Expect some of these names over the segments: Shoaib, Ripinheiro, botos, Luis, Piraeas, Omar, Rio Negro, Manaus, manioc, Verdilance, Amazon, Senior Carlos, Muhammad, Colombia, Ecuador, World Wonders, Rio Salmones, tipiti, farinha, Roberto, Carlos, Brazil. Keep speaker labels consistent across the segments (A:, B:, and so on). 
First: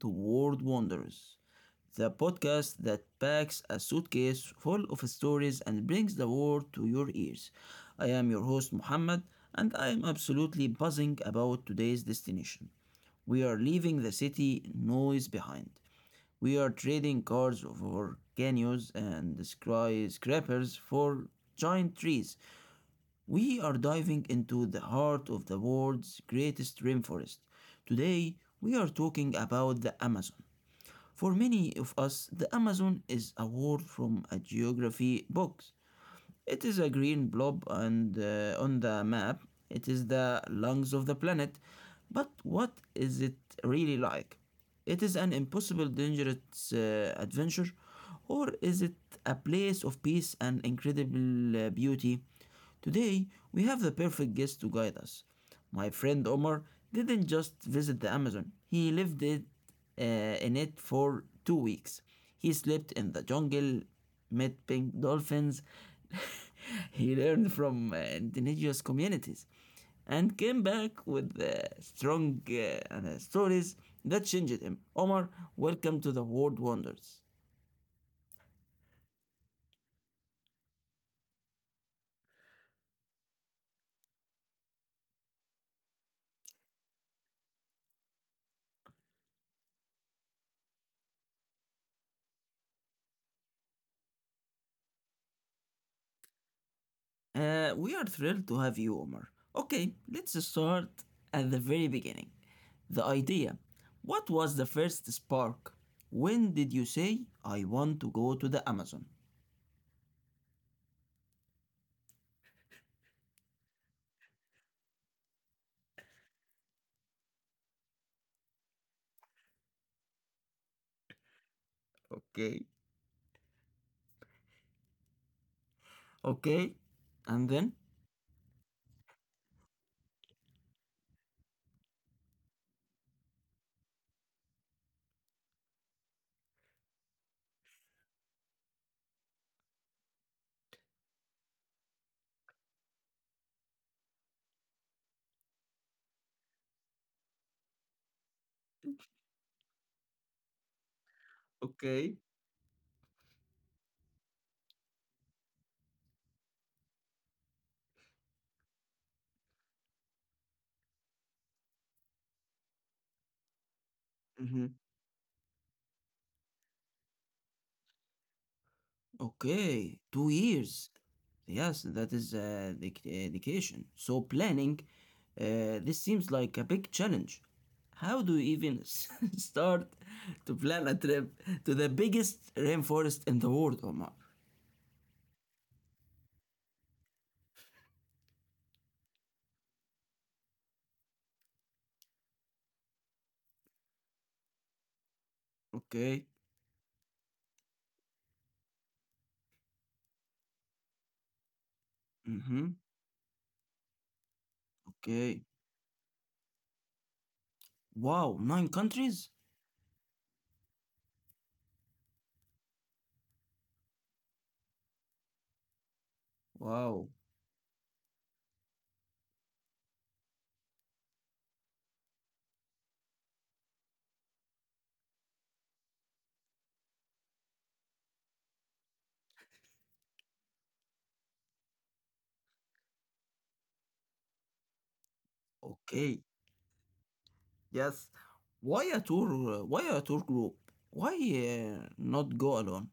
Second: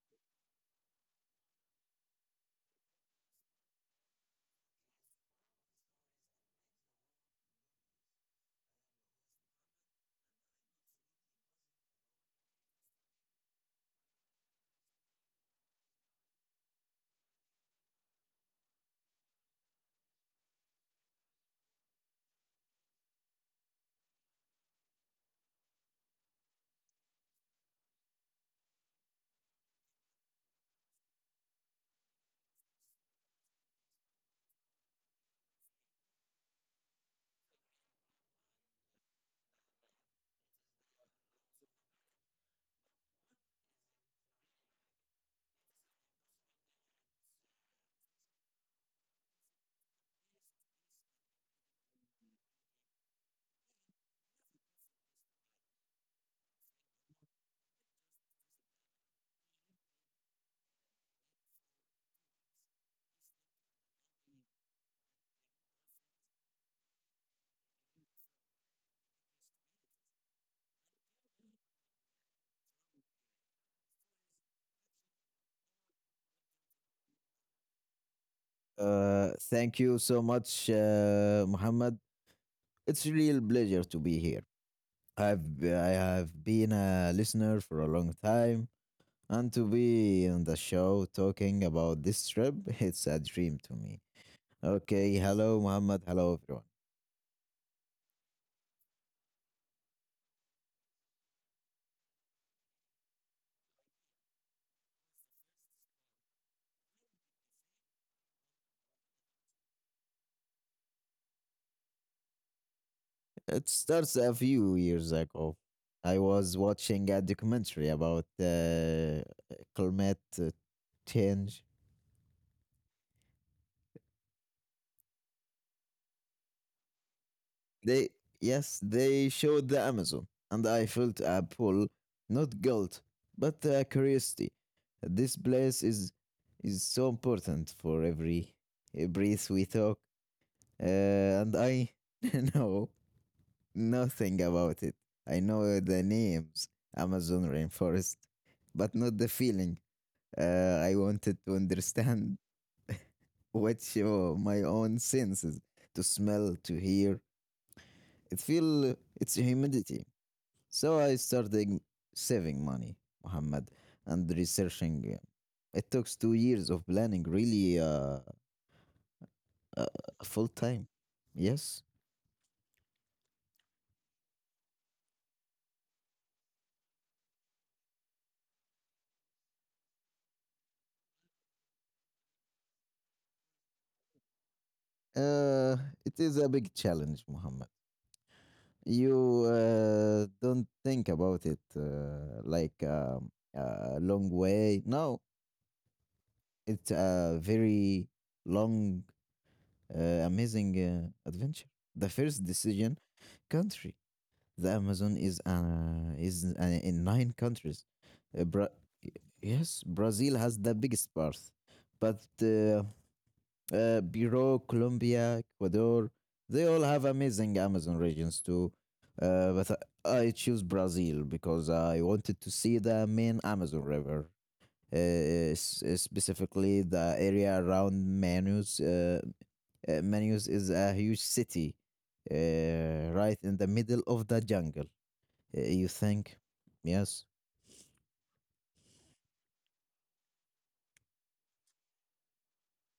A: to World Wonders, the podcast that packs a suitcase full of stories and brings the world to your ears. I am your host, Muhammad, and I am absolutely buzzing about today's destination. We are leaving the city noise behind. We are trading cars for canyons and skyscrapers for giant trees. We are diving into the heart of the world's greatest rainforest. Today, we are talking about the Amazon. For many of us, the Amazon is a word from a geography box. It is a green blob and on the map, it is the lungs of the planet. But what is it really like? It is an impossible, dangerous adventure, or is it a place of peace and incredible beauty? Today, we have the perfect guest to guide us. My friend Omar didn't just visit the Amazon, he lived it, in it for 2 weeks. He slept in the jungle, met pink dolphins, he learned from indigenous communities, and came back with strong stories that changed him. Omar, welcome to the World Wonders.
B: Thank you so much, Muhammad. It's a real pleasure to be here. I have been a listener for a long time, and to be on the show talking about this trip, it's a dream to me. Okay, hello, Muhammad. Hello, everyone.
A: We are thrilled to have you, Omar. Okay, let's start at the very beginning. The idea. What was the first spark? When did you say, I want to go to the Amazon?
B: It starts a few years ago. I was watching a documentary about climate change.
A: Okay. Okay, and then?
B: They Yes, they showed the Amazon, and I felt a pull, not guilt, but a curiosity. This place is so important for every breath we talk, and I know nothing about it. I know the names, Amazon rainforest, but not the feeling. I wanted to
A: Okay.
B: understand what show my own senses, to smell, to hear. It feel it's humidity. So I started saving money, Muhammad, and
A: Mhm.
B: researching. It took 2 years of planning, really, uh,
A: Okay, two
B: full time.
A: years.
B: Yes.
A: Yes, that is a a dedication. So planning, this seems like a big challenge. How do you even start to plan a trip to the biggest rainforest in the world, Omar?
B: Uh, it is a big challenge, Muhammad. You don't think about it like a long way. No,
A: Okay.
B: it's a very long, amazing adventure. The first
A: Mm-hmm.
B: decision, country. The Amazon is
A: Okay.
B: uh, is uh, in nine countries.
A: Wow,
B: Uh, Bra-
A: nine countries?
B: yes, Brazil has the biggest part, but Bureau, Colombia, Ecuador, they all have
A: Wow.
B: amazing Amazon regions too. But I choose Brazil because I wanted to see the main Amazon River, specifically the area around Manaus. Manaus is a huge city right in the middle of the jungle. You
A: Okay.
B: think? Yes.
A: Yes. Why a tour? Why a tour group? Why not go alone?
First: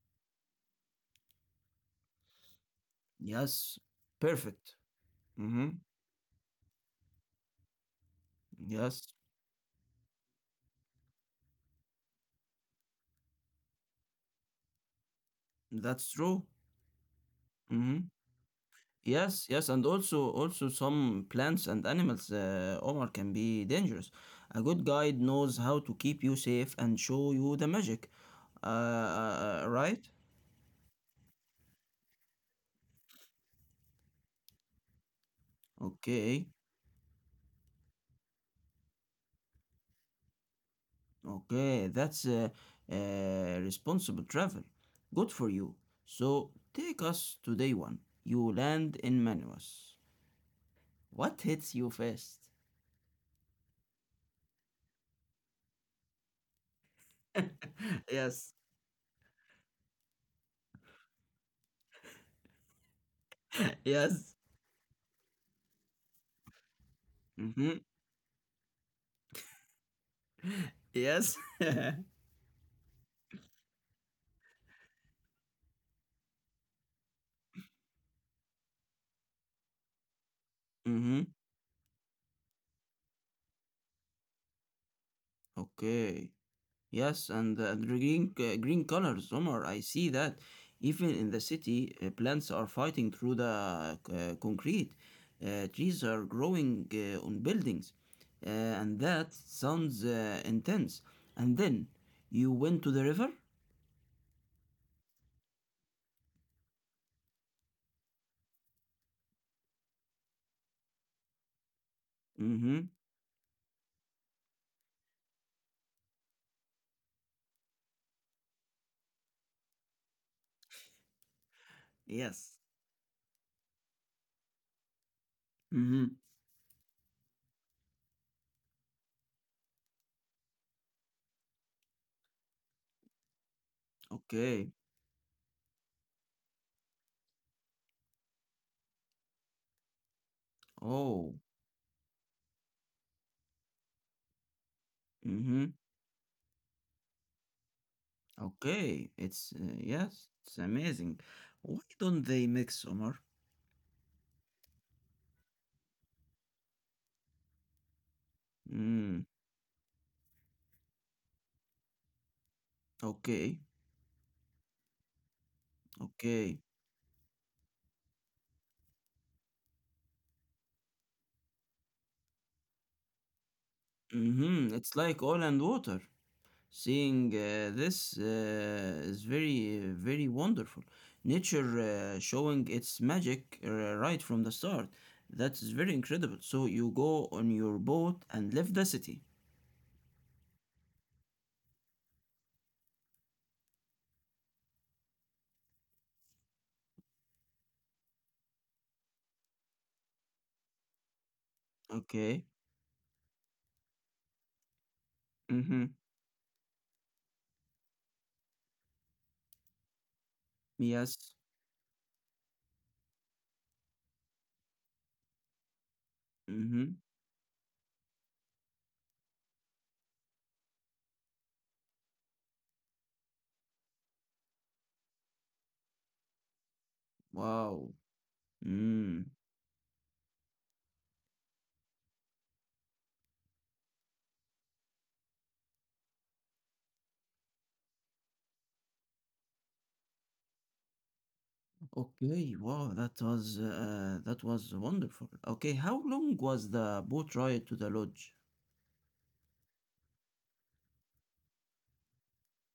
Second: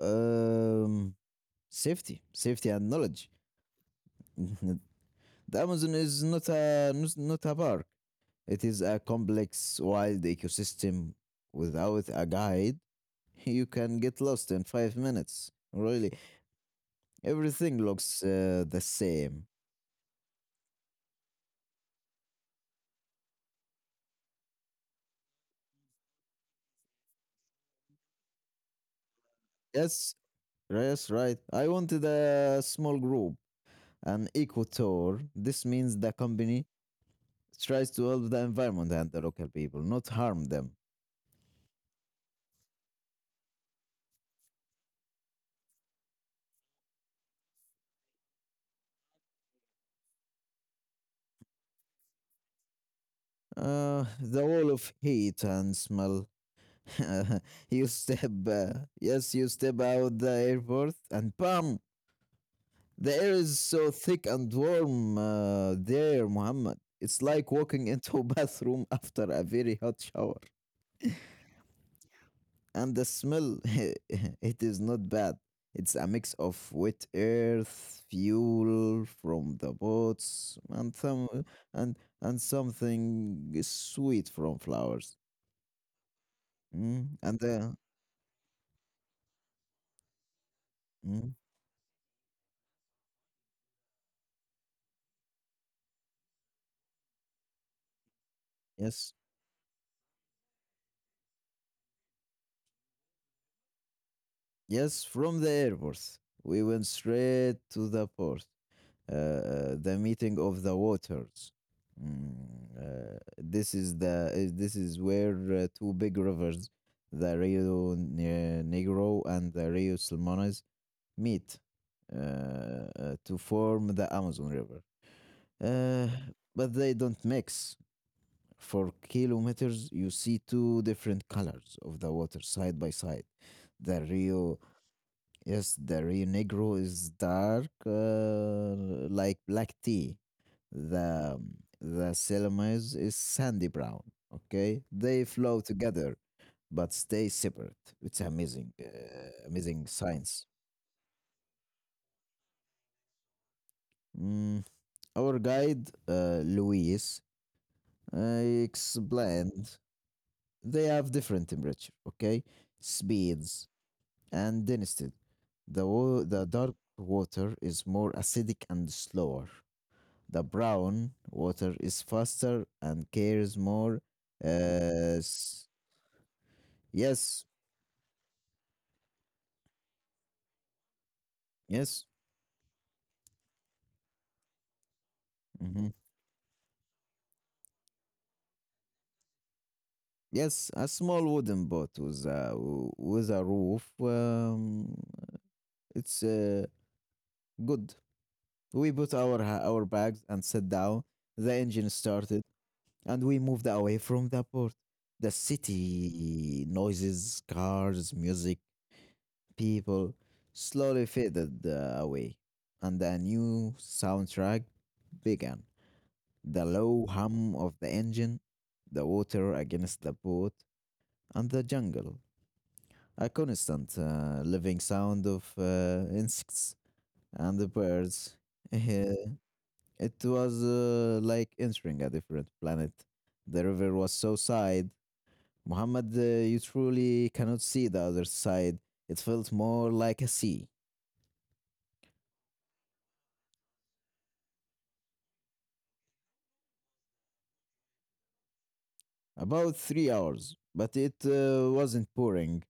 B: Um, safety, safety and knowledge.
A: Yes. Perfect.
B: The
A: Mm-hmm.
B: Amazon is not a park. It is a
A: Yes.
B: complex, wild ecosystem. Without a guide, you can get lost in 5 minutes.
A: That's
B: Really,
A: true.
B: everything
A: Hmm.
B: looks the
A: Yes,
B: same.
A: yes, and also some plants and animals, Omar, can be dangerous. A good guide knows how to keep you safe and show you the magic. Right?
B: Yes, yes, right. I wanted a small group, an eco tour. This means the
A: Okay,
B: company tries to help the environment and the local people, not harm them.
A: okay, that's responsible travel. Good for you. So take us to day one. You land in Manaus. What hits you first?
B: The wall of heat and smell. you step,
A: Yes,
B: uh, yes, you step out the airport, and bam! The air is so thick
A: yes,
B: and warm. There, Muhammad. It's like
A: mm-hmm.
B: walking into a bathroom after a very hot shower.
A: Yes.
B: And the smell, it is not bad. It's a mix of wet earth, fuel from the boats, and
A: Mm-hmm.
B: some and and something sweet from flowers.
A: Okay.
B: Mm.
A: Yes,
B: and
A: and the
B: the
A: green colors, Omar. I see that. Even in
B: Mm.
A: the city, plants are fighting through the concrete. Trees are growing on buildings, uh, and
B: Yes,
A: that sounds intense. And then you went to the river.
B: yes, from the airport. We went straight to the port, the meeting of the waters. Mm.
A: Mm-hmm.
B: This is where two big rivers, the Negro and the Rio Salmones, meet
A: Yes.
B: to form the Amazon River. Uh,
A: Mm-hmm.
B: but they don't mix. For kilometers, you see two different colors of the water side by side. The Rio
A: Okay.
B: Yes, the Rio Negro is dark, like black tea.
A: Oh.
B: The um, the Salamis is sandy brown. Okay, they flow
A: Mm-hmm.
B: together but stay separate. It's amazing,
A: Okay. It's
B: amazing
A: yes.
B: science.
A: It's amazing. Why don't they mix, Omar?
B: Mm, our guide, Luis,
A: Mm.
B: explained they have different temperature. Okay,
A: Okay.
B: speeds and density. The
A: Okay.
B: dark water is more acidic and slower. The brown water is faster and cares more.
A: Mm-hmm. It's like
B: Uh,
A: oil and
B: s-
A: water. Seeing
B: yes,
A: this is very, very wonderful. Nature
B: yes,
A: showing its magic right from the start. That is
B: mhm.
A: very incredible. So you go on your boat and leave the city.
B: Yes. A small wooden boat with a roof. It's good. We put our bags and sat down. The engine started,
A: Okay.
B: and we moved away from the port. The
A: Mm-hmm.
B: city noises, cars, music, people slowly
A: Yes.
B: faded away, and a new soundtrack began. The
A: Mm-hmm.
B: low hum of the engine, the water against the boat, and the jungle. A constant living sound of insects and the
A: Wow.
B: birds.
A: Mm.
B: It was like entering a different planet. The river was so side, Muhammad. You truly cannot see the other side. It felt more like a sea.
A: Okay. Wow. That was wonderful. Okay. How long was the boat ride to the lodge?
B: About 3 hours, but it wasn't pouring.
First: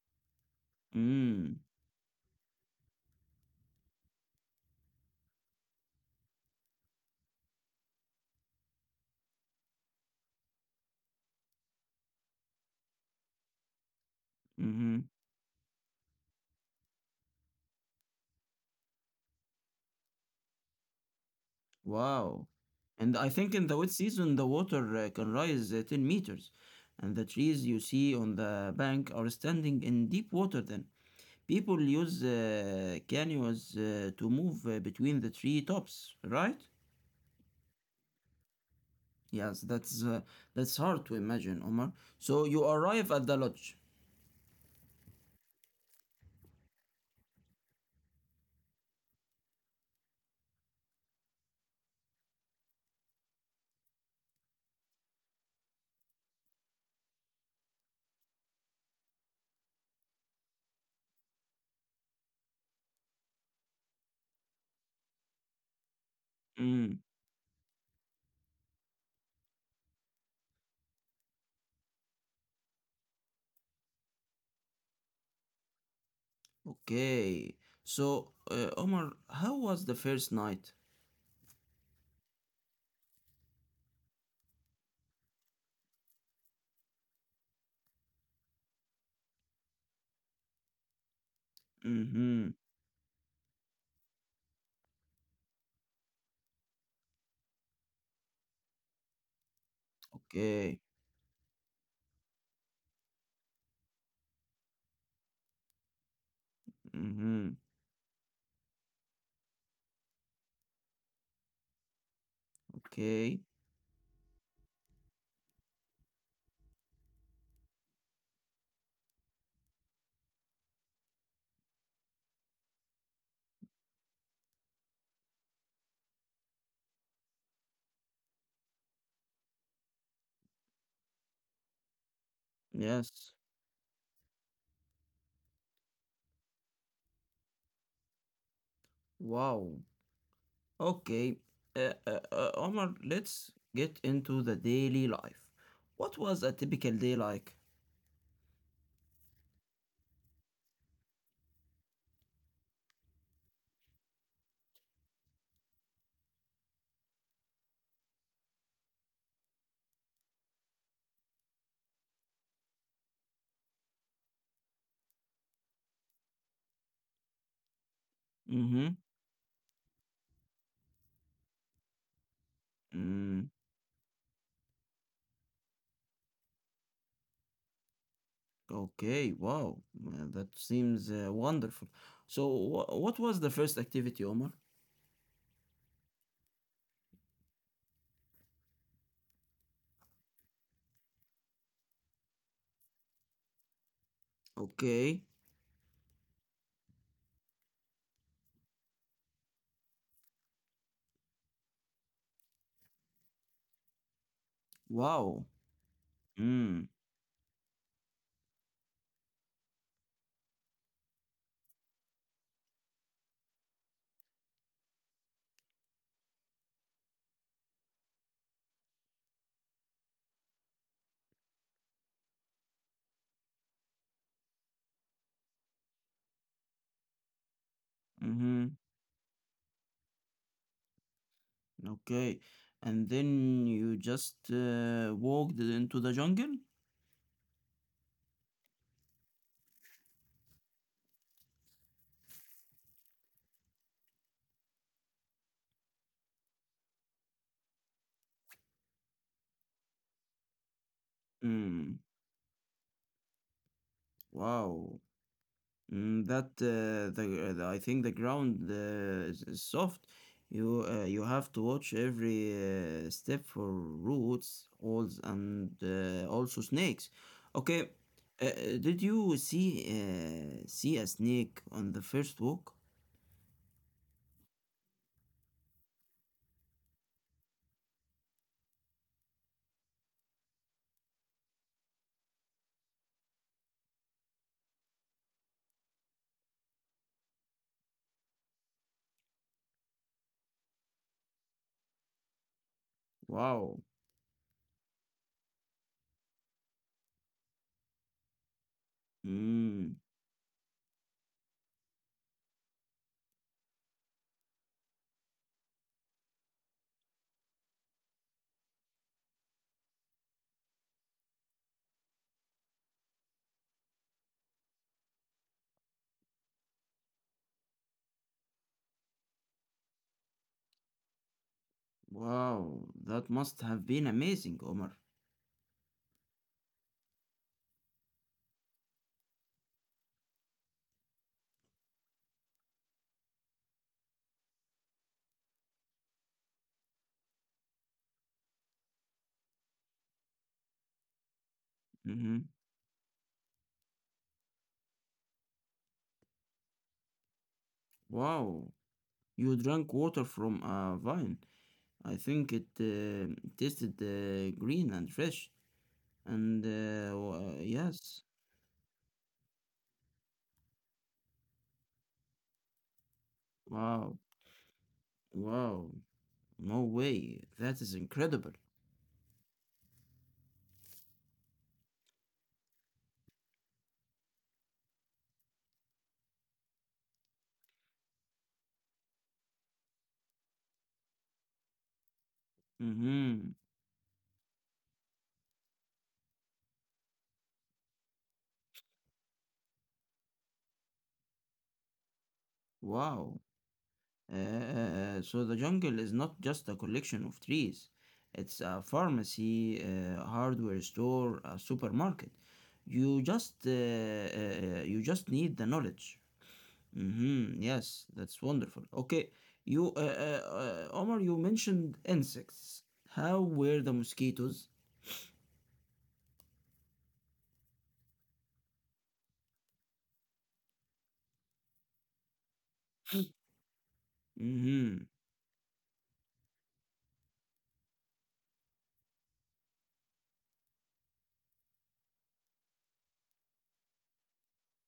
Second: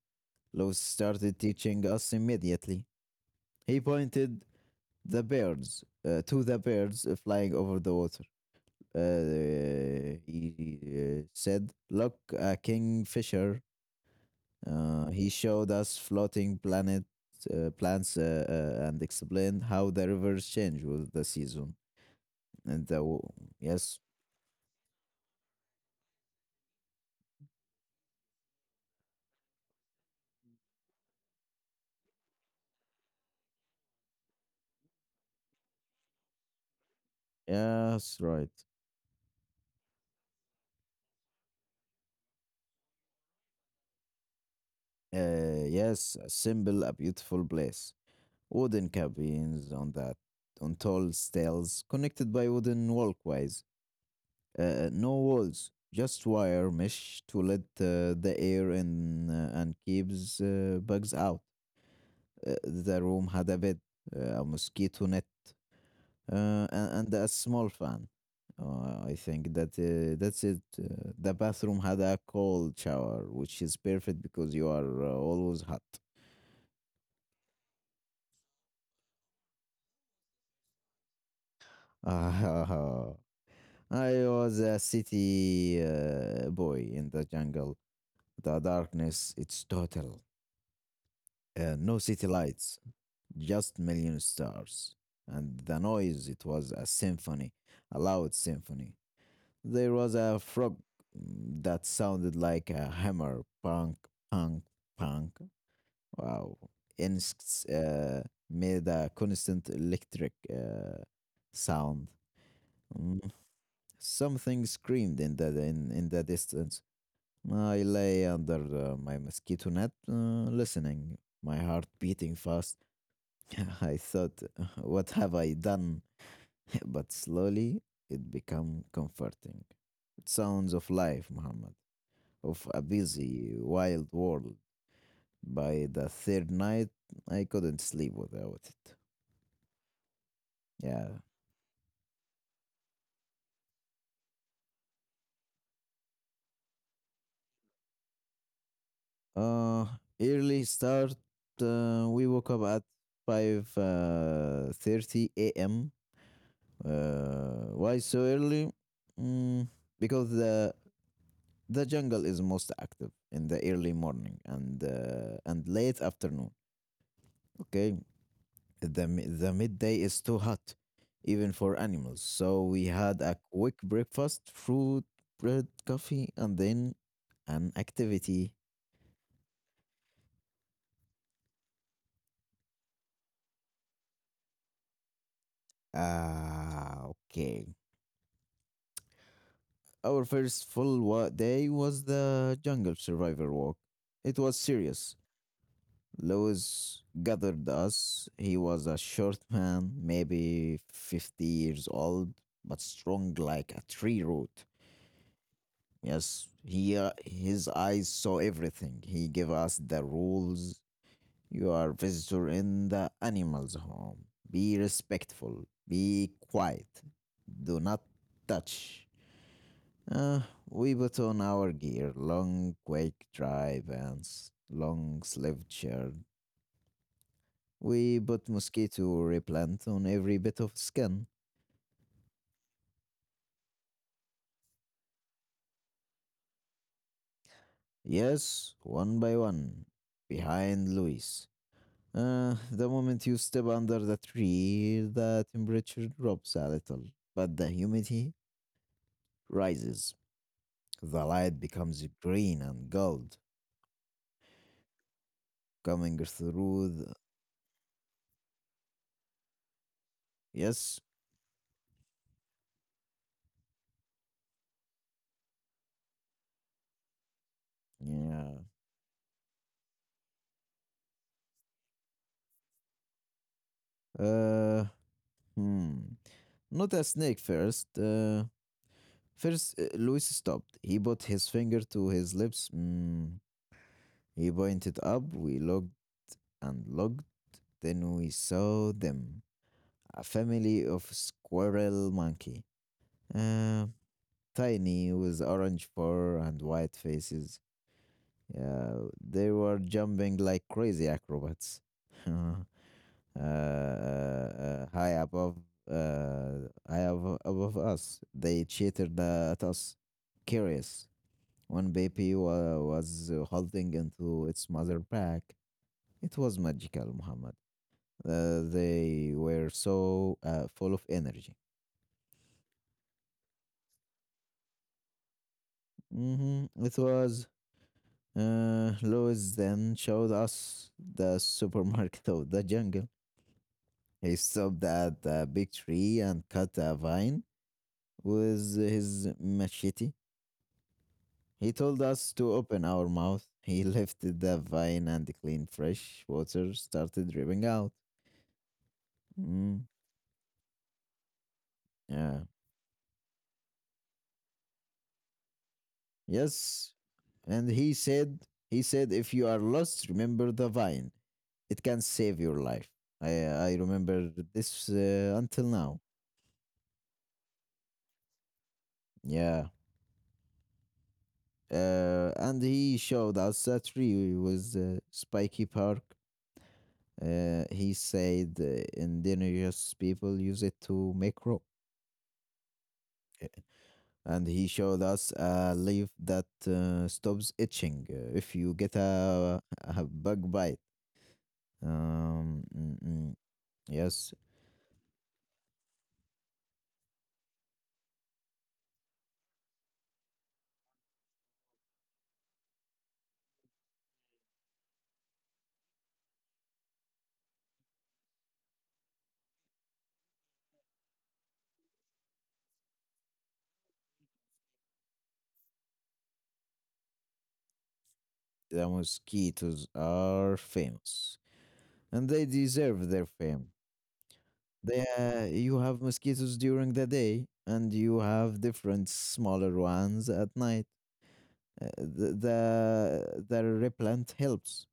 B: Lois started
A: Mm.
B: teaching us immediately. He pointed the birds to the birds flying over the water. He said, "Look, a kingfisher."
A: Mm-hmm.
B: He showed us floating planet plants, and explained how the rivers change with the season.
A: Wow.
B: And the w-
A: And I think in the
B: yes,
A: wet season, the water can rise 10 meters, and the trees you see on the bank are standing in deep water then. People use canoes to move between the tree tops, right?
B: yes, right.
A: Yes, that's hard to imagine, Omar. So you arrive at the lodge.
B: Yes, a symbol, a beautiful place. Wooden cabins on tall stairs connected by wooden walkways. No walls, just wire mesh to let the air in and keeps bugs out. The room had a bed, a mosquito net,
A: Mm,
B: and a small fan. I think that, that's it. The bathroom had a cold shower, which is perfect because you are always hot.
A: okay. So, Omar, how was the first night?
B: Ah, I was a city boy in the jungle. The darkness, it's total. No city
A: Mm-hmm.
B: lights, just million stars, and the noise, it was a symphony, a loud symphony. There was a frog,
A: Okay.
B: that sounded like a hammer. Punk, punk, punk. Wow.
A: Mm-hmm.
B: Insects made a constant electric sound. Mm.
A: Okay.
B: Something screamed in the distance. I lay under my mosquito net, listening, my heart beating fast. I thought, what have I done? But slowly it became comforting. Sounds of life, Muhammad, of a
A: Yes.
B: busy, wild world. By the third night, I couldn't sleep without it.
A: Wow.
B: Yeah.
A: Okay, Omar, let's get into the daily life. What was a typical day like?
B: Uh, early start. We woke up at five thirty a.m. Why so early? Mm, because the jungle is most active in the early morning and late afternoon. Okay.
A: Mm-hmm.
B: The midday is too hot even for animals, so we had a
A: Mm,
B: quick breakfast: fruit, bread, coffee, and then an activity.
A: okay, wow, that seems wonderful. So, what was the first activity, Omar?
B: Ah, okay. Our first day was the jungle survivor walk. It was serious.
A: Okay,
B: Lewis gathered us. He was a short man, maybe 50 years old, but strong like a tree root.
A: wow.
B: Yes,
A: Mm,
B: his eyes saw everything. He gave us the rules. You are visitor in the animal's home. Be respectful. Be quiet. Do not touch. Uh, we put on our gear, long quake dry pants, long sleeved shirt. We put
A: mm-hmm.
B: mosquito repellent on every bit of skin.
A: Okay, and then you just walked into the jungle?
B: Yes, one by one. Behind Luis. The moment you step under the tree, the temperature drops a little, but the humidity rises. The light
A: Mm,
B: becomes green and gold,
A: wow.
B: coming
A: Mm, that
B: through the.
A: the I think the ground is soft. You
B: Yes?
A: uh, you have to watch every step for roots, holes, and also snakes. Okay,
B: Yeah.
A: did you see a snake on the first walk?
B: Uh, hmm. Not a snake first. First, Luis stopped. He put his finger to his lips. He pointed up, we looked and looked, then we saw them. A family of squirrel monkey.
A: Wow.
B: Uh, tiny with orange fur and white faces. Yeah, they were
A: Mm,
B: jumping like crazy acrobats. uh, high above high abo- above us. They cheated at us. Curious. One baby was holding into its mother pack. It was magical, Muhammad. They were so full of energy.
A: wow, that must have been amazing, Omar.
B: Hmm. It was Louis then showed us the supermarket of the jungle. He stopped at a big tree and cut a vine with his machete. He told us
A: Mm-hmm.
B: to open our mouth. He lifted the vine and the clean fresh water started dripping out.
A: Wow, you
B: Mm,
A: drank water from a vine. I
B: yeah.
A: think it tasted green and fresh. And
B: Yes.
A: uh, wa-
B: And he
A: yes,
B: said, he said, if you are lost, remember the vine. It can save your life. I
A: wow,
B: remember this until
A: wow,
B: now.
A: no way, that is incredible.
B: Yeah. And he showed us a tree with spiky bark. He said indigenous people use it to make rope.
A: Mm-hmm.
B: And he showed us a leaf that stops itching if you get a bug bite. Mm, mm.
A: Wow.
B: Yes.
A: So the jungle is not just a collection of trees. It's a pharmacy, a hardware store, a supermarket. You just uh, uh, you just need the knowledge. Mm-hmm. Yes, that's wonderful. Okay, Omar, you mentioned insects. How were the mosquitoes?
B: The mosquitoes are famous, and they deserve their fame. They,
A: Mm-hmm.
B: uh, you have mosquitoes during the day, and you have different smaller ones at night. The replant helps,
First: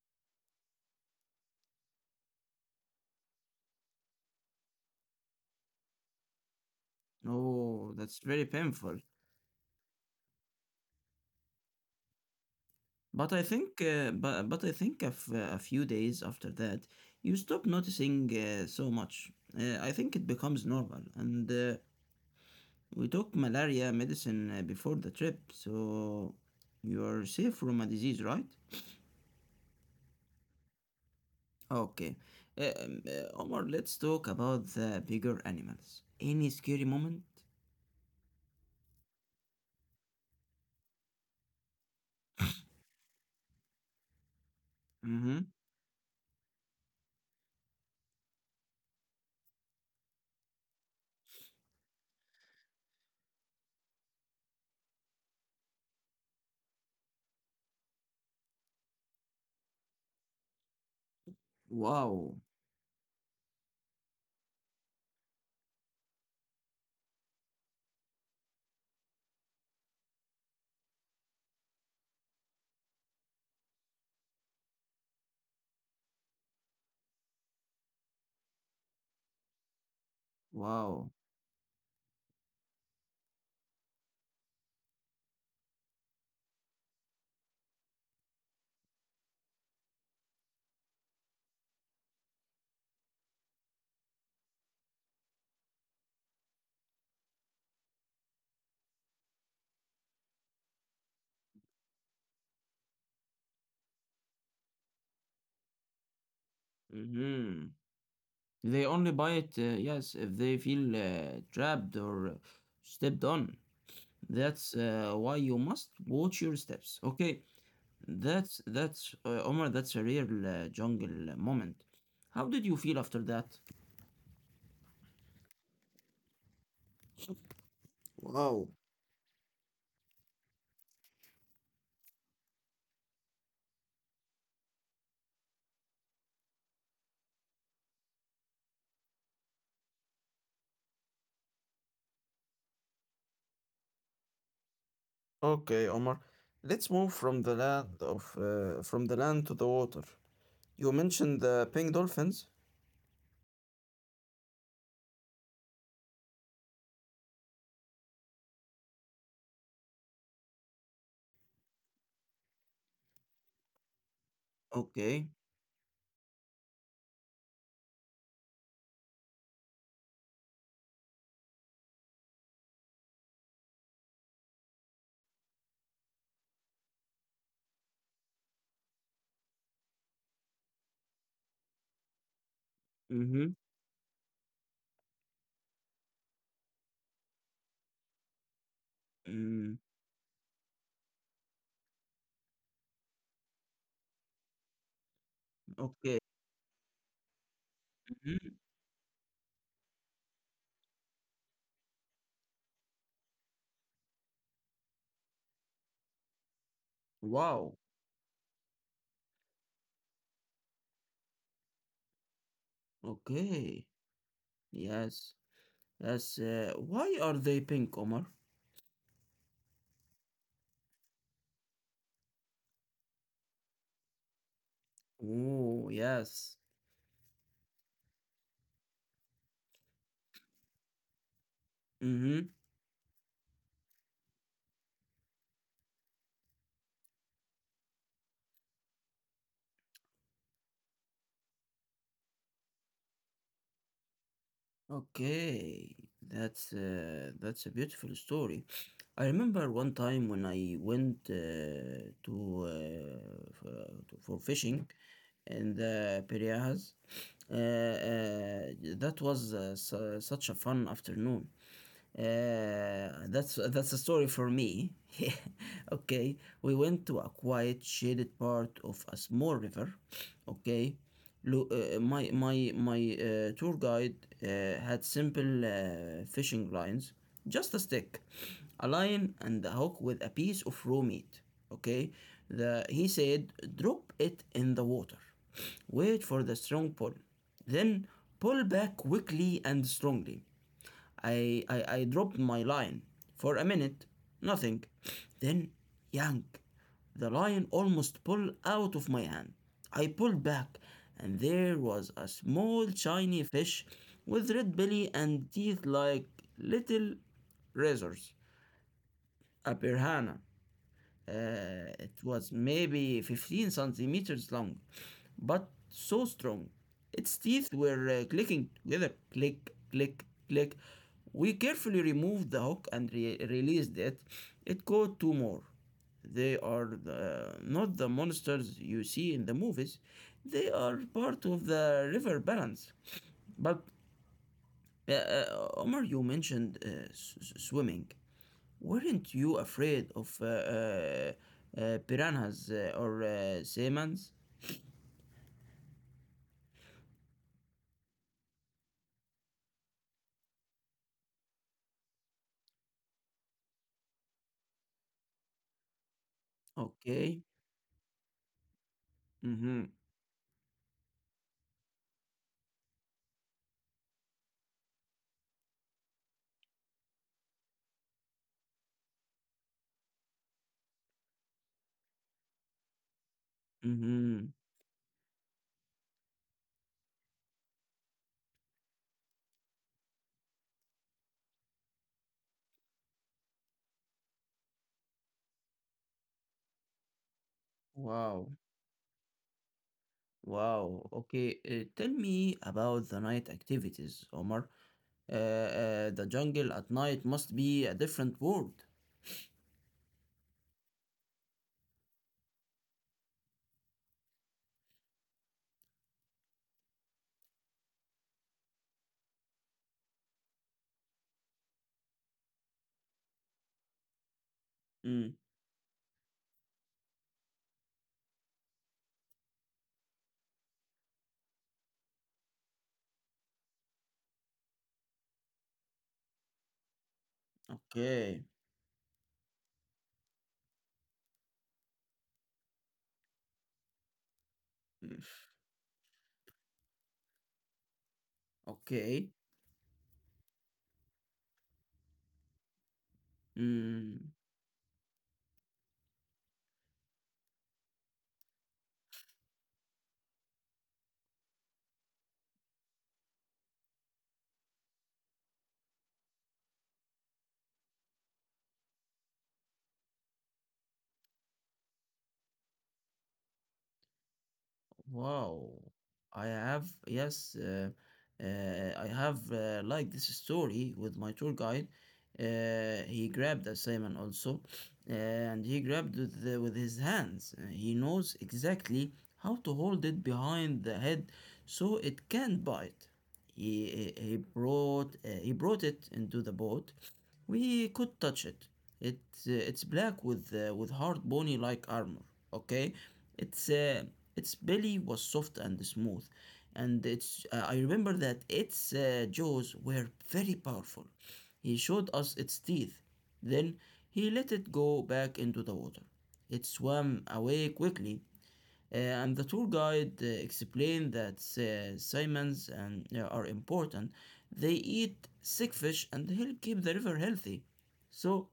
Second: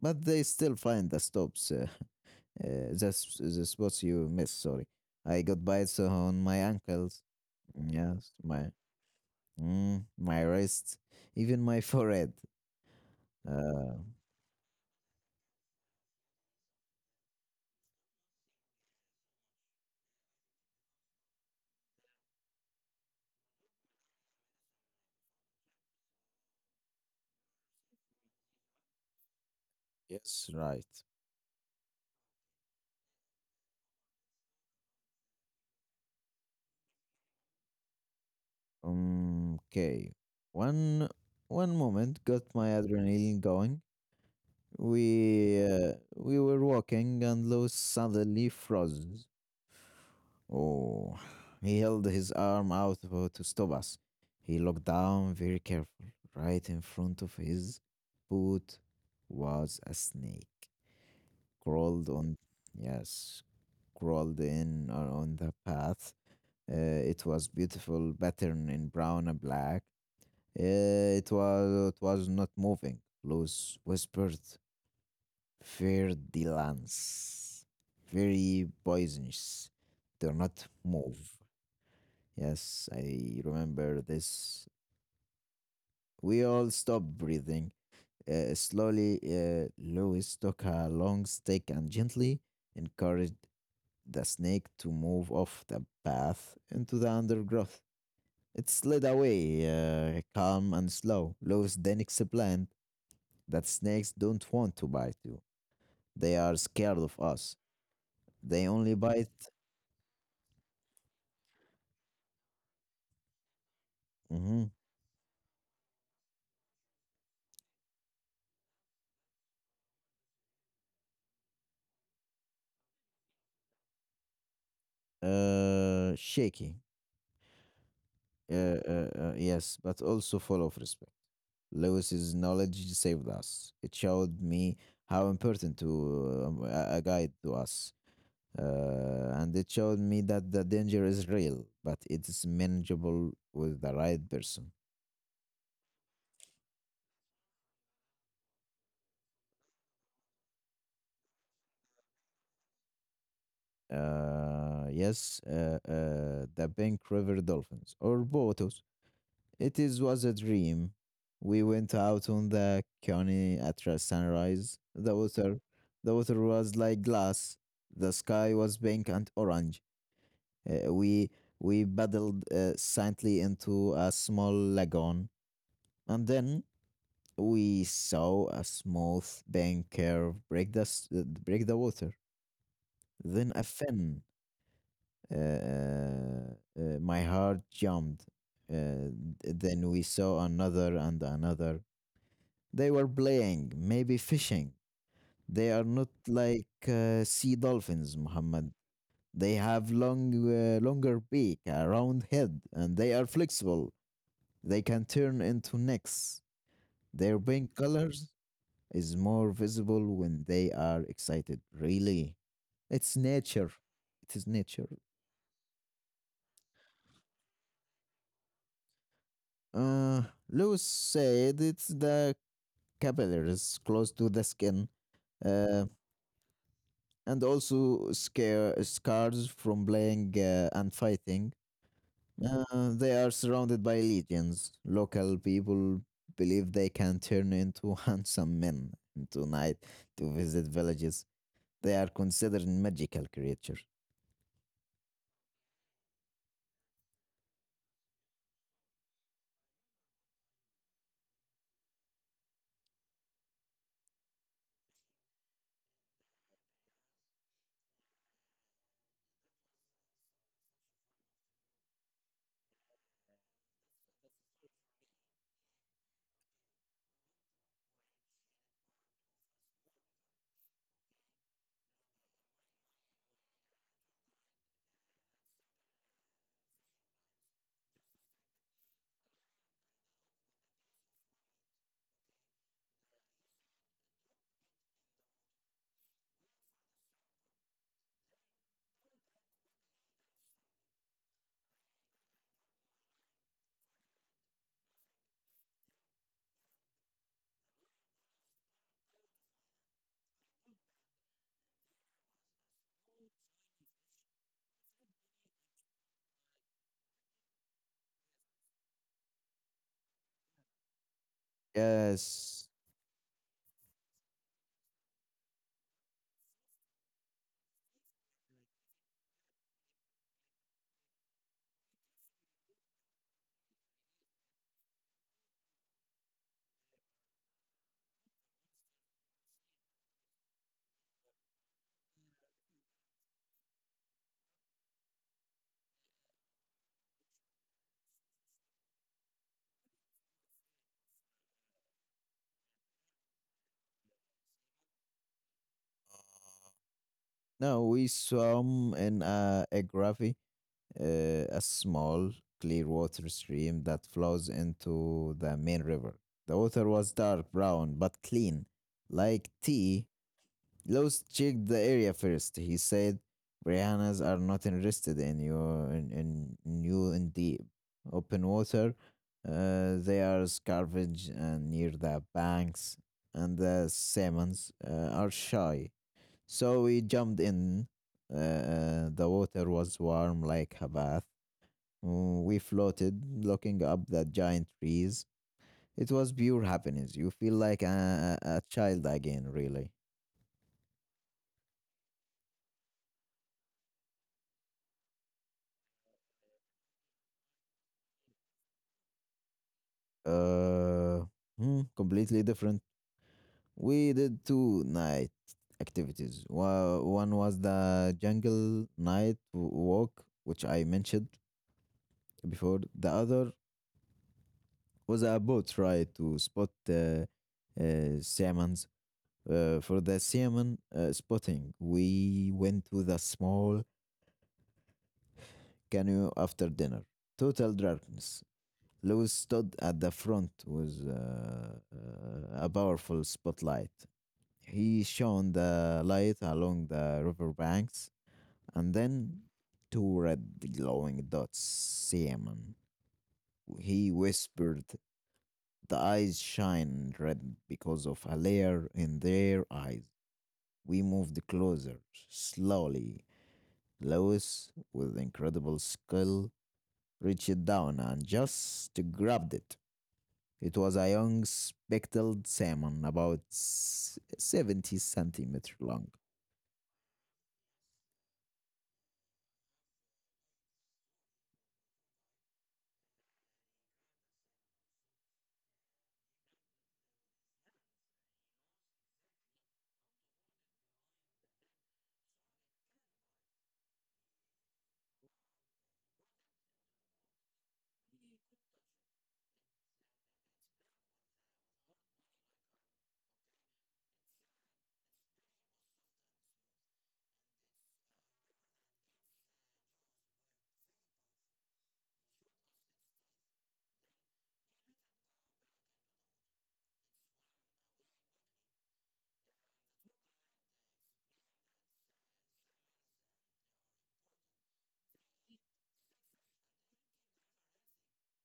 B: but they still find the stops, the spots you miss. Sorry, I got bites on my ankles.
A: Oh, that's
B: Yes,
A: very
B: my
A: painful.
B: mm, my wrist, even my forehead. Uh,
A: But I think of a few days after that, you stop noticing so much. I think it becomes normal. And we took malaria medicine before the trip, so you are safe from a disease, right?
B: yes, right.
A: Okay, Omar, let's talk about the bigger animals. Any scary moment?
B: Okay. One one moment got my adrenaline going.
A: Mm-hmm.
B: We were walking and Lewis suddenly froze. Oh, he held his arm out to stop us. He looked down very careful. Right in front of his boot was a snake. Crawled
A: Wow.
B: on, yes, crawled in on the path. Uh, it was beautiful pattern in brown and black. It was not moving. Luz whispered, Verdilance. Very poisonous. Do not
A: Wow.
B: move. Yes, I remember this. We all stopped breathing. Slowly, Lewis took a long stick and gently encouraged the snake to move off the path into the undergrowth. It slid away, calm and slow. Lewis then explained that snakes don't want to bite you. They are scared of us.
A: Mm-hmm.
B: They
A: They
B: only
A: only buy
B: bite.
A: it, yes, if they feel trapped or stepped on.
B: Mhm.
A: That's why you must watch your steps. Okay, that's Omar. That's a real jungle moment. How did you feel after that?
B: Shaky. Uh,
A: Wow.
B: uh, uh, yes, but also full of respect. Lewis's knowledge saved us. It showed me how important to a guide to us, and it showed me that the danger is real, but it is manageable with the right person.
A: Okay, Omar. Let's move from the land of from the land to the water. You mentioned the pink dolphins.
B: Yes, the Bank River Dolphins or botos. It is was a dream. We went out on the Coney at the sunrise. The
A: Okay.
B: water, the water was like glass. The sky was pink and orange. Uh, we we paddled silently into a small lagoon, and then we saw a smooth bank curve break break the water.
A: Mm-hmm.
B: Then a fin. Uh, uh, my heart jumped. Uh,
A: Mm,
B: then we saw another and another. They were playing, maybe fishing. They are not
A: okay.
B: like sea dolphins,
A: Mhm.
B: Muhammad. They have long, longer beak, a round head, and they are flexible. They can turn into necks. Their pink
A: Wow.
B: colors is more visible when they are excited. Really, it's nature.
A: Okay.
B: It is nature.
A: Yes. Yes. Why are they pink, Omar?
B: Uh, Lewis said it's the capillaries close to the skin. Uh,
A: Oh, yes.
B: and also scars from playing and fighting.
A: Mm-hmm.
B: They are surrounded by legions. Local people believe they can turn into handsome men into night to visit villages. They are considered magical creatures.
A: Okay. That's a beautiful story. I remember one time when I went to, f- to for fishing in the Piraeas. That was such a fun afternoon. That's a story for me. Okay, we went to a quiet, shaded part of a small river. Okay, my tour guide uh, had simple fishing lines, just a stick, a line, and a hook with a piece of raw meat. Okay, the he said, drop it in the water, wait for the strong pull, then pull back quickly and strongly. I dropped my line for a minute, nothing. Then, yank, the line almost pulled out of my hand. I pulled back, and there was a small shiny fish with red belly and teeth like little razors, a piranha. It was
B: Yes.
A: maybe 15 centimeters long, but so strong. Its teeth were clicking together click, click, click. We carefully removed the hook and released it. It caught two more. They are not the monsters you see in the movies, they are part of the river balance. But Omar, you mentioned swimming. Weren't you afraid of piranhas or sailmons?
B: No, we swam in a gravy, a small clear water stream that flows into the main river. The water was
A: Okay.
B: dark brown but clean, like
A: Mm-hmm.
B: tea. Los checked the area first. He said, Briannas are not interested in you in the open water. They are scavenged and near the banks, and the
A: Mm-hmm.
B: salmons are shy. So we jumped in. The water was warm like a bath. We floated, looking up the giant trees. It was pure happiness. You feel like
A: Wow.
B: a child again, really.
A: Wow. Okay. Tell me about the night activities, Omar. The jungle at night must be a different world.
B: Uh, Completely different. We did two night activities. One was the jungle night walk, which I mentioned before. The other was
A: Mm.
B: a boat ride to spot salmons. For the salmon spotting, we went to the small canoe after dinner. Total
A: Okay.
B: darkness. Lewis stood at the front with a powerful spotlight. He shone the light along the riverbanks, and
A: Okay.
B: then two red glowing dots salmon. He
A: Mm.
B: whispered, the eyes shine red because of a layer in their eyes. We moved closer, slowly. Lois, with incredible skill, reached down and just grabbed it. It was a young speckled salmon, about 70
A: Wow,
B: centimeters long.
A: yes, uh, I have like this story with my tour guide. He grabbed a salmon also, and he grabbed with his hands. He knows exactly how to hold it behind the head so it can't bite. He brought it into the boat. We could touch it. It it's black with hard bony like armor. Okay, its uh, its belly was soft and smooth, and its I remember that its jaws were very powerful. He showed us its teeth. Then he let it go back into the water. It swam away quickly, and the tour guide explained that salmons and are important. They eat sick fish and help keep the river healthy. So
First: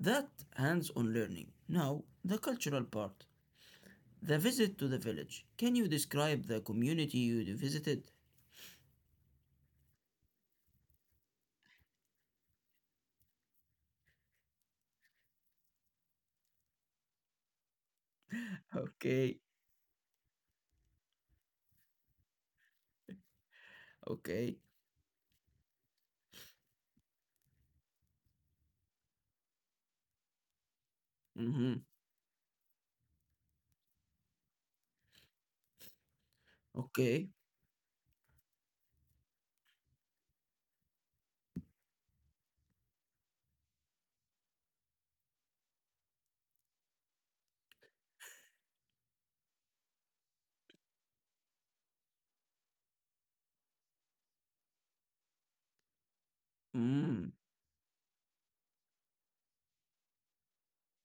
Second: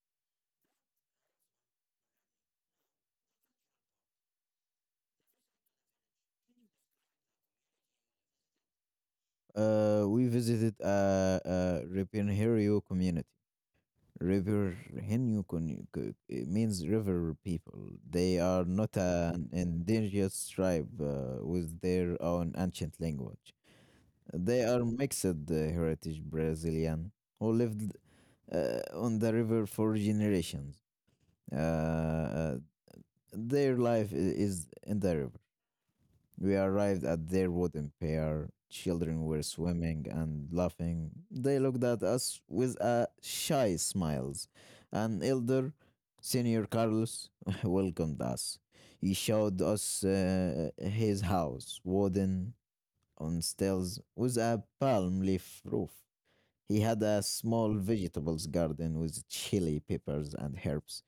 A: that hands-on learning. Now the cultural part. The visit to the village. Can you describe the community you visited?
B: We visited a Ripinheiro community. Ripinheiro it means river people. They are not
A: Okay.
B: an indigenous tribe with their own ancient language. They
A: Okay.
B: are mixed heritage Brazilian who lived on the river for generations. Uh,
A: Mm-hmm.
B: uh, their life is in the river. We arrived at
A: Okay.
B: their wooden pier. Children were swimming and laughing. They looked at us with a shy smiles. An elder, Senior Carlos, welcomed us. He showed us his house, wooden on stilts, with a palm leaf roof. He had a
A: Mm.
B: small vegetables garden with chili peppers and herbs.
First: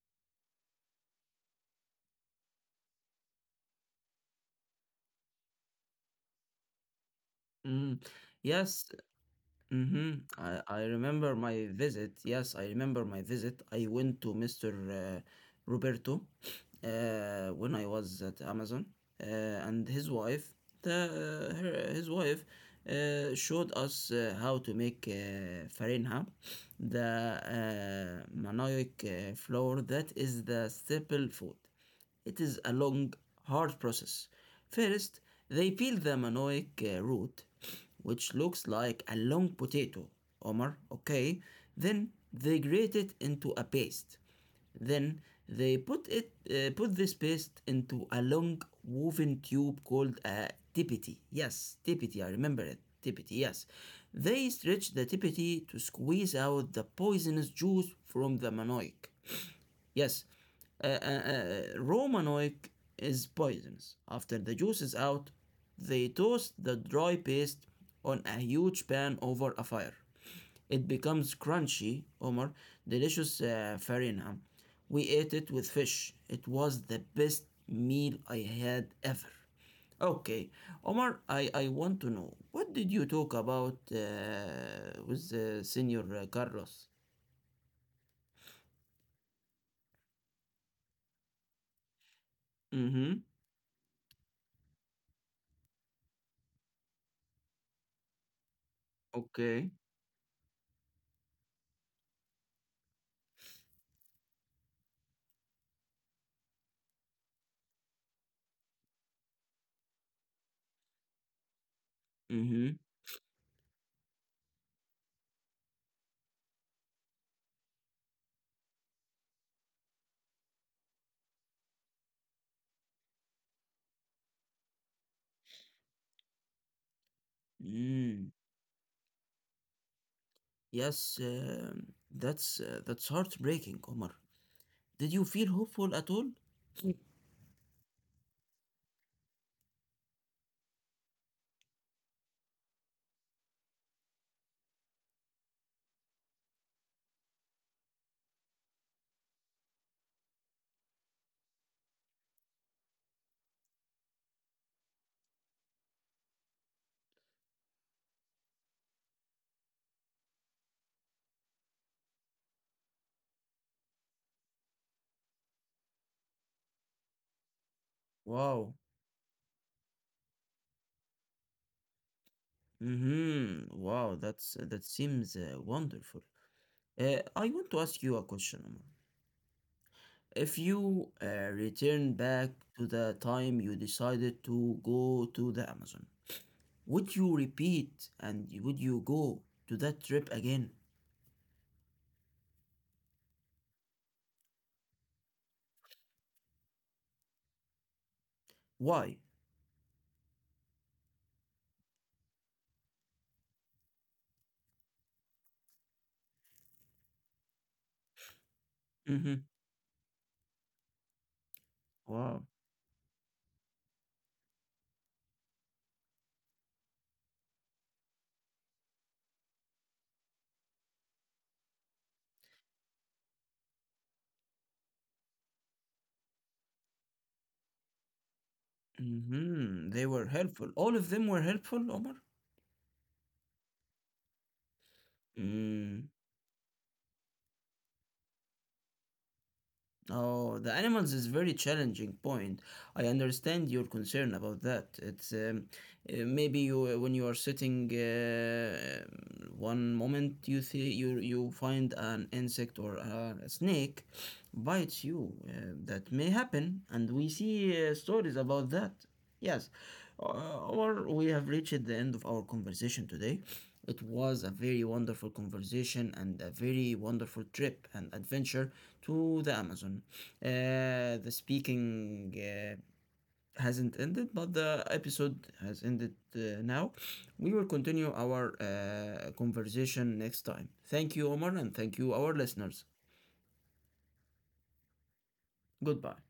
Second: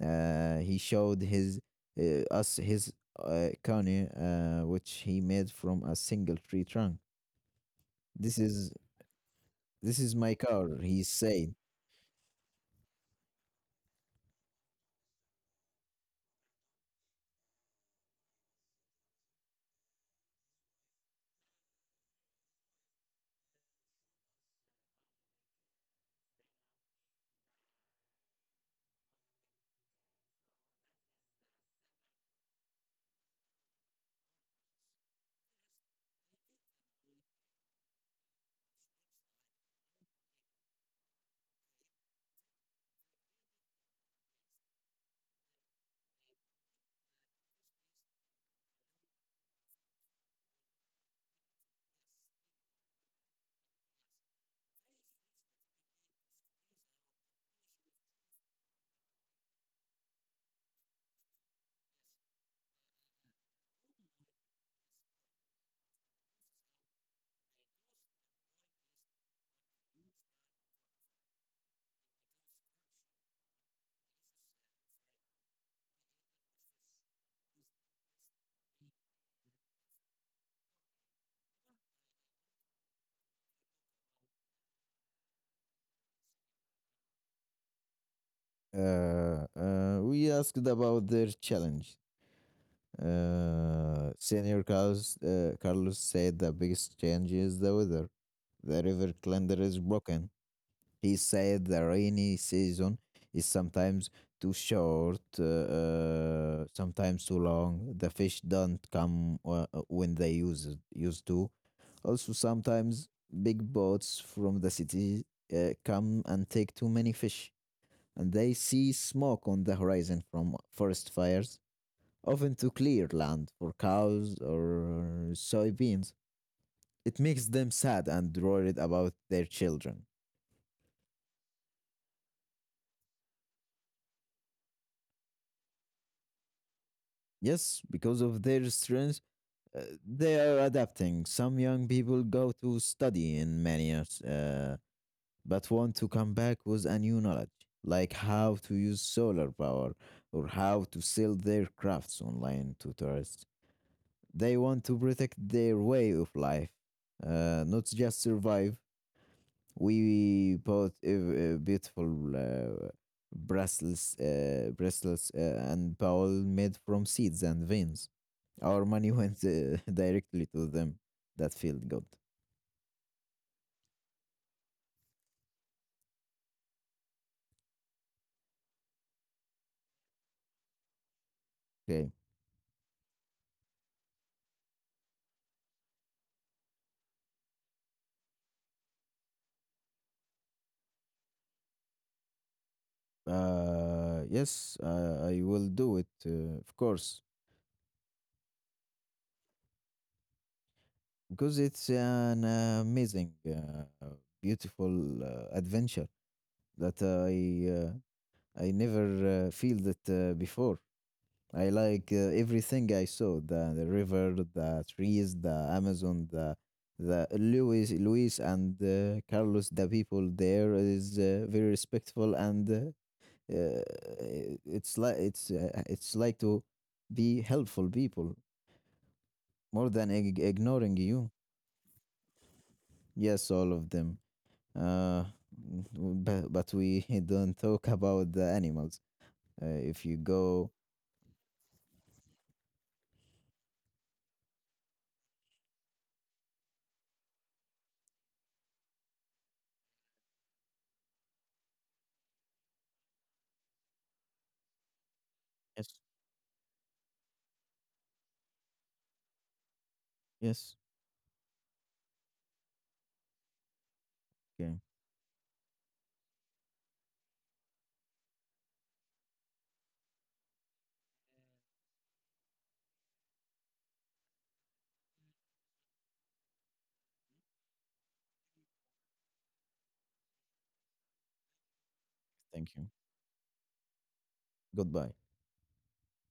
B: He showed his us his canoe, which he made from a single tree trunk.
A: Mm.
B: This is
A: Yes.
B: this
A: Mm-hmm.
B: is my
A: I,
B: car,
A: I
B: he
A: remember
B: said.
A: my visit. Yes, I remember my visit. I went to Mr. Roberto when I was at Amazon, and his wife, the, his wife, showed us how to make farinha, the Manoic flour that is the staple food. It is a long, hard process. First, they peel the manioc root, which looks like a long potato, Omar, okay? Then they grate it into a paste. Then they put this paste into a long woven tube called a tipiti. Yes, tipiti, I remember it. Tipiti, yes. They stretch the tipiti to squeeze out the poisonous juice from the manioc. Yes, Romanoic is poisonous. After the juice is out, they toast the dry paste on a huge pan over a fire. It becomes crunchy, Omar, delicious farina. We ate it with fish. It was the best meal I had ever. Okay, Omar, I want to know what did you talk about with Senor Carlos?
B: We asked about their challenge.
A: Mm-hmm.
B: Carlos said the biggest change is the weather. The river calendar
A: Okay.
B: is broken. He said the rainy season is sometimes too short, sometimes too long. The fish don't come when they used to. Also,
A: Mm-hmm.
B: sometimes big boats from the city come and take too many fish, and they see smoke on the horizon from forest fires often to clear land for cows or soybeans. It makes them sad
A: Mm,
B: and worried about their children.
A: yes, that's heartbreaking, Omar. Did you feel hopeful at all?
B: Yes, because of their strength, they are adapting. Some young people go to study in many years, but want to come back with a new knowledge, like how to use solar power or how to sell their crafts online to tourists. They want to protect their way of life, not just survive. We bought a beautiful bracelets and bowl made from seeds and veins.
A: Wow.
B: Our money went directly to them. That felt good.
A: Mm-hmm. Wow, that seems wonderful. I want to ask you a question, Omar. If you
B: Okay.
A: return back to the time you decided to go to the Amazon, would you repeat and would you go to that trip again?
B: Yes, I will do it, of course,
A: Why?
B: because it's an amazing, beautiful adventure that I
A: Mm-hmm.
B: never feel that before. I like
A: Wow.
B: everything I saw, the river, the trees, the Amazon, the Luis, and Carlos. The people there is very respectful and uh, it's like it's like to be helpful people
A: Mm-hmm.
B: more
A: They
B: than
A: were helpful. All
B: ignoring
A: of them
B: you.
A: were helpful, Omar?
B: Yes, all of them. Uh,
A: Mm.
B: but we don't talk about the animals. If you
A: Oh, the
B: go,
A: animals is very challenging point. I understand your concern about that. It's maybe you when you are sitting one moment you see you find an insect or a snake bites you. Uh,
B: yes,
A: that may happen, and we see stories about that. Yes,
B: yes,
A: or we have reached the end of our conversation today. It was a
B: okay,
A: very wonderful conversation and a very wonderful trip and adventure to the Amazon. The speaking hasn't ended, but the episode has ended now. We will continue our conversation next time. Thank you, Omar, and thank you, our
B: thank
A: listeners.
B: you. Goodbye.
A: Goodbye.